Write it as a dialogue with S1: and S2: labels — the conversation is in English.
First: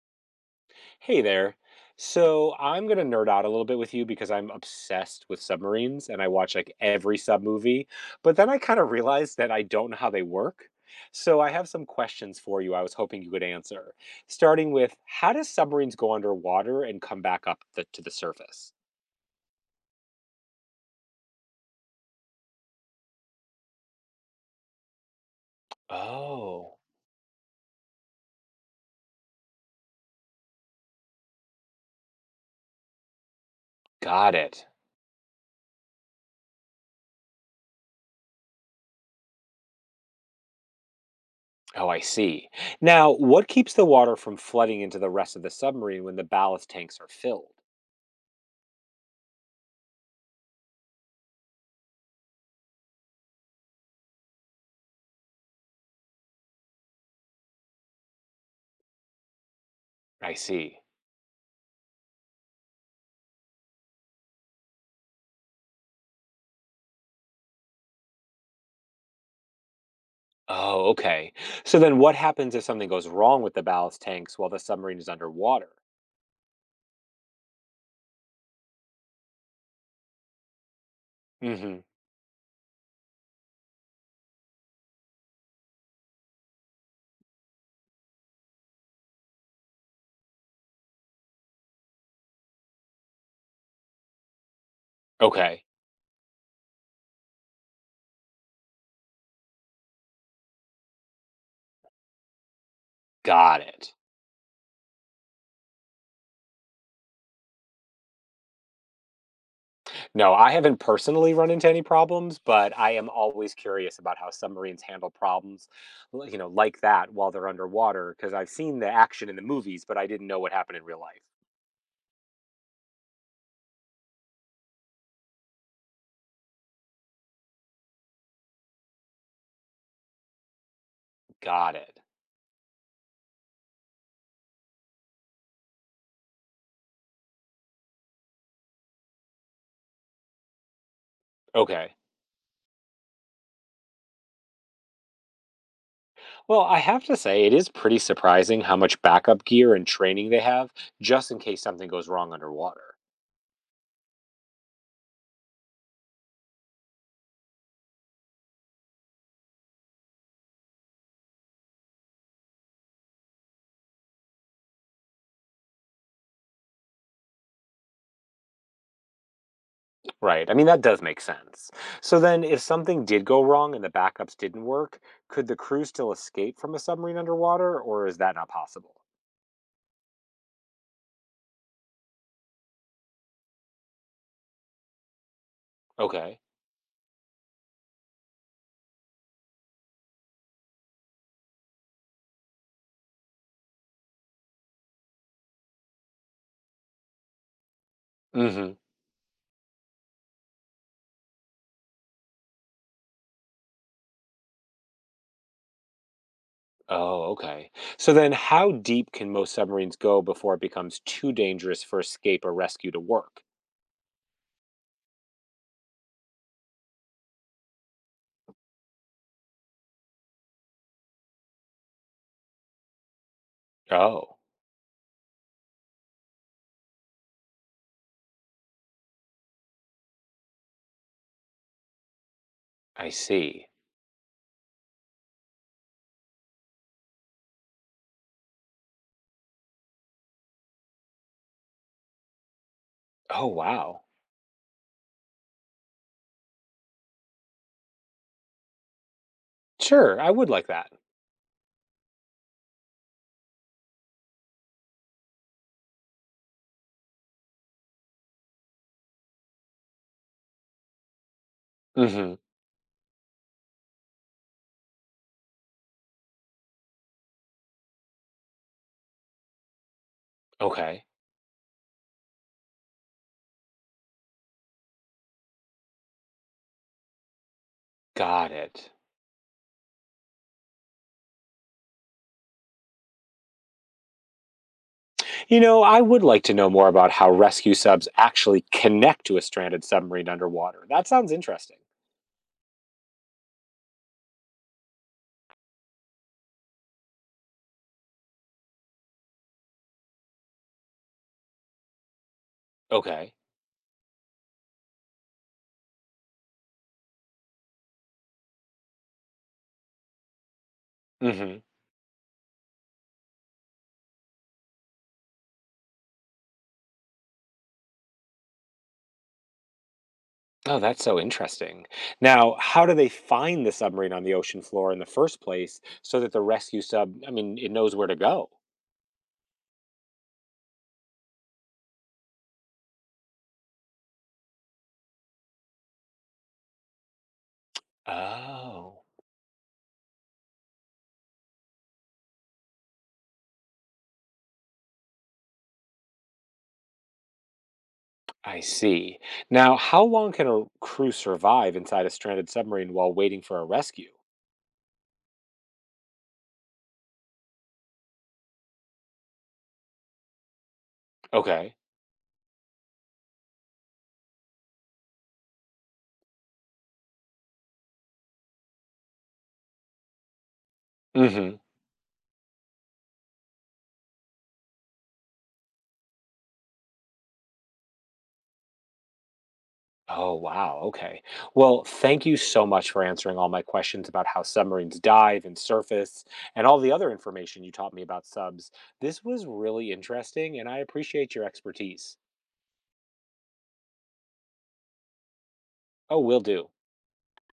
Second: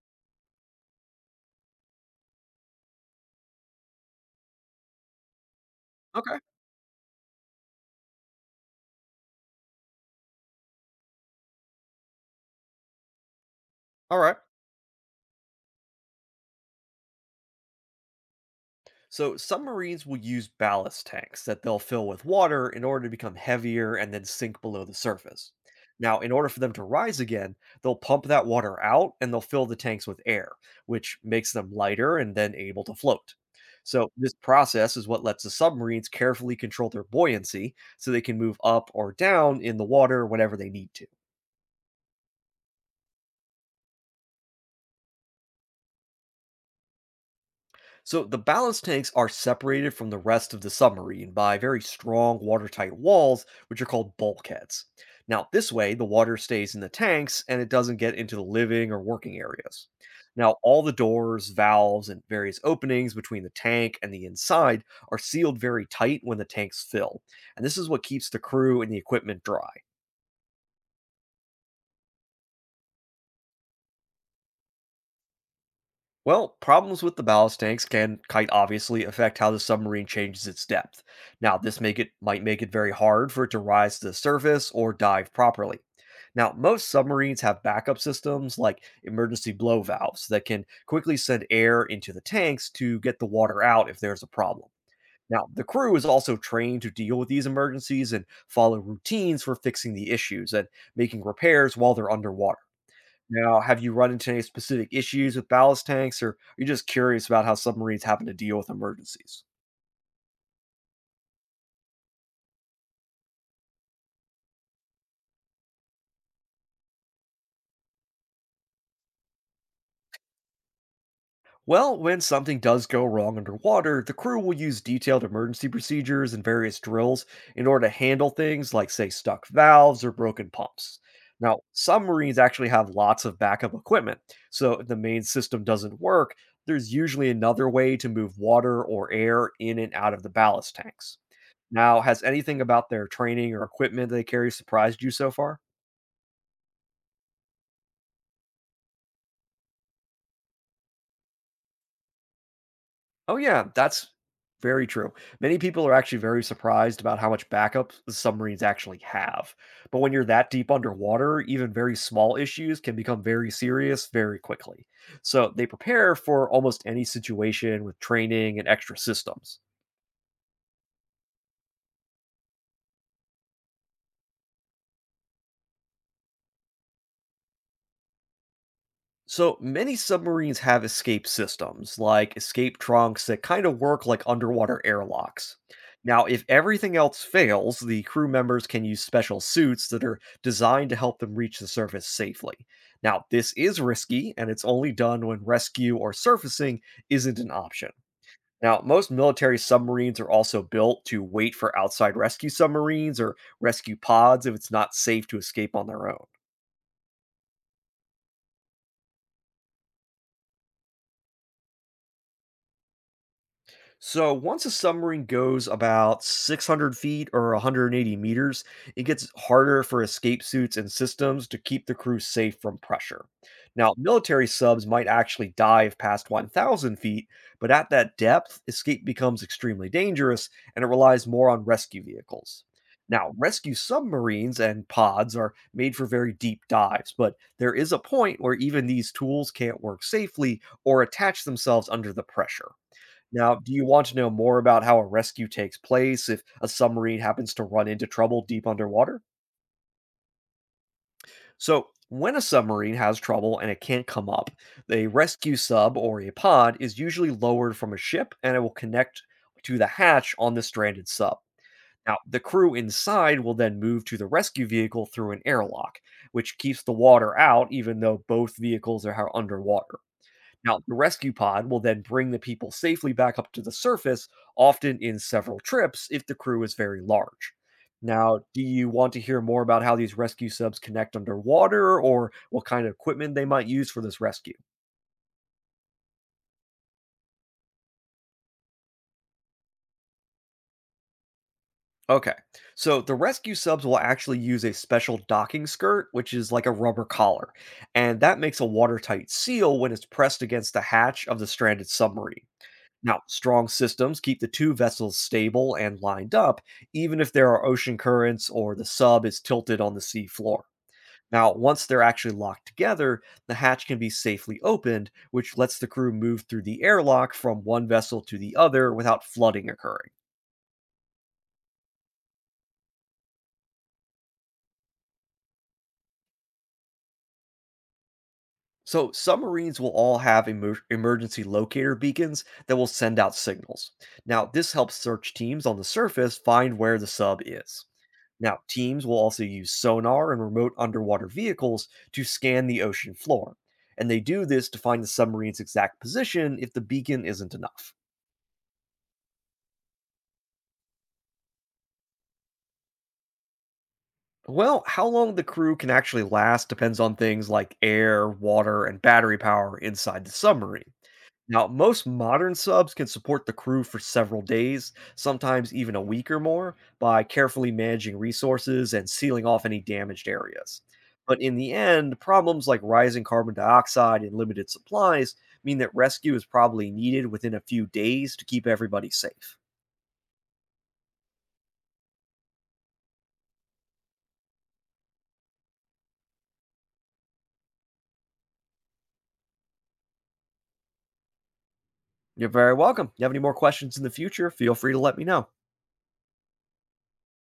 S1: Hey there. So I'm gonna nerd out a little bit with you because I'm obsessed with submarines and I
S2: Okay.
S1: watch like every sub movie. But then I kind of realized that I don't know how they work. So I have some questions for you I was hoping you could answer.
S2: All right.
S1: Starting with how do submarines go underwater and come back up to the surface?
S2: So submarines will use ballast tanks that they'll fill with water in order to become heavier and then sink below the surface. Now, in order for them
S1: Oh,
S2: to rise again, they'll pump that water out and they'll fill the tanks with air, which makes them lighter and then able to float. So, this
S1: got it.
S2: process is what lets the submarines carefully control their buoyancy so they can move up or down in the water whenever they need to.
S1: Oh, I see. Now, what keeps the water from flooding into the rest of the submarine when the ballast tanks are filled?
S2: So the ballast tanks are separated from the rest of the submarine by very strong watertight walls, which are called bulkheads. Now, this way, the water stays in the tanks and it doesn't get into the living or working areas.
S1: I
S2: Now,
S1: see.
S2: all the doors, valves, and various openings between the tank and the inside are sealed very tight when the tanks fill. And this is what keeps the crew and the equipment dry.
S1: Oh, okay. So then what happens if something goes wrong with the ballast tanks while the submarine is underwater?
S2: Well, problems with the ballast tanks can quite obviously affect how the submarine changes its depth. Now,
S1: Hmm.
S2: this make it might make it very hard for it to rise to the surface or dive properly. Now, most submarines have backup systems like emergency blow valves that can quickly send air into the tanks to get the water out if there's a problem. Now,
S1: Okay.
S2: the crew is also trained to deal with these emergencies and follow routines for fixing the issues and making repairs while they're underwater. Now,
S1: Got
S2: have you
S1: it.
S2: run into any specific issues with ballast tanks, or are you just curious about how submarines happen to deal with emergencies?
S1: No, I haven't personally run into any problems, but I am always curious about how submarines handle problems like that while they're underwater, because I've seen the action in the movies, but I didn't know what happened in real life.
S2: Well, when something does go wrong underwater, the crew will use detailed emergency procedures and various drills in order to handle things like, say, stuck valves or broken pumps. Now,
S1: Got it.
S2: submarines actually have lots of backup equipment, so if the main system doesn't work, there's usually another way to move water or air in and out of the ballast tanks.
S1: Okay.
S2: Now, has anything about their training or equipment they carry surprised you so far?
S1: Well, I have to say, it is pretty surprising how much backup gear and training they have just in case something goes wrong underwater.
S2: Oh, yeah, that's very true. Many people are actually very surprised about how much backup the submarines actually have. But when you're that deep underwater, even very small issues can become very serious very quickly. So they prepare for almost any situation with training and extra systems.
S1: Right. I mean, that does make sense. So then, if something did go wrong and the backups didn't work, could the crew still escape from a submarine underwater, or is that not possible?
S2: So many submarines have escape systems, like escape trunks that kind of work like underwater airlocks. Now,
S1: Okay.
S2: if everything else fails, the crew members can use special suits that are designed to help them reach the surface safely. Now, this is risky, and it's only done when rescue or surfacing isn't an option.
S1: Hmm.
S2: Now, most military submarines are also built to wait for outside rescue submarines or rescue pods if it's not safe to escape on their own.
S1: Oh, okay. So then, how deep can most submarines go before it becomes too dangerous for escape or rescue to work?
S2: So once a submarine goes about 600 feet or 180 meters, it gets harder for escape suits and systems to keep the crew safe from pressure. Now,
S1: Oh,
S2: military subs might actually dive past 1,000 feet, but at that depth, escape becomes extremely dangerous and it relies more on rescue vehicles.
S1: I
S2: Now,
S1: see.
S2: rescue submarines and pods are made for very deep dives, but there is a point where even these tools can't work safely or attach themselves under the pressure.
S1: Oh,
S2: Now, do you
S1: wow.
S2: want to know more about how a rescue takes place if a submarine happens to run into trouble deep underwater?
S1: Sure, I would like that.
S2: So, when a submarine has trouble and it can't come up, a rescue sub or a pod is usually lowered from a ship and it will connect to the hatch on the stranded sub. Now,
S1: Hmm.
S2: the crew inside will then move to the rescue vehicle through an airlock, which keeps the water out even though both vehicles are underwater. Now, the
S1: Okay.
S2: rescue pod will then bring the people safely back up to the surface, often in several trips if the crew is very large. Now,
S1: Got
S2: do you
S1: it.
S2: want to hear more about how these rescue subs connect underwater or what kind of equipment they might use for this rescue?
S1: You know, I would like to know more about how rescue subs actually connect to a stranded submarine underwater. That sounds interesting.
S2: Okay, so the rescue subs will actually use a special docking skirt, which is like a rubber collar, and that makes a watertight seal when it's pressed against the hatch of the stranded submarine. Now,
S1: Okay.
S2: strong systems keep the two vessels stable and lined up, even if there are ocean currents or the sub is tilted on the sea floor. Now,
S1: Hmm.
S2: once they're actually locked together, the hatch can be safely opened, which lets the crew move through the airlock from one vessel to the other without flooding occurring.
S1: Oh, that's so interesting. Now, how do they find the submarine on the ocean floor in the first place so that the rescue sub it knows where to go?
S2: So, submarines will all have emergency locator beacons that will send out signals. Now, this helps search teams on the surface find where the sub is. Now,
S1: Oh,
S2: teams will also use sonar and remote underwater vehicles to scan the ocean floor. And they do this to find the submarine's exact position if the beacon isn't enough.
S1: I see. Now, how long can a crew survive inside a stranded submarine while waiting for a rescue?
S2: Well, how long the crew can actually last depends on things like air, water, and battery power inside the submarine. Now,
S1: Okay.
S2: most modern subs can support the crew for several days, sometimes even a week or more, by carefully managing resources and sealing off any damaged areas. But in
S1: Hmm.
S2: the end, problems like rising carbon dioxide and limited supplies mean that rescue is probably needed within a few days to keep everybody safe.
S1: Oh, wow. Okay. Well, thank you so much for answering all my questions about how submarines dive and surface and all the other information you taught me about subs. This was really interesting, and I appreciate your expertise.
S2: You're very welcome. You have any more questions in the future, feel free to let me know.
S1: Oh, will do.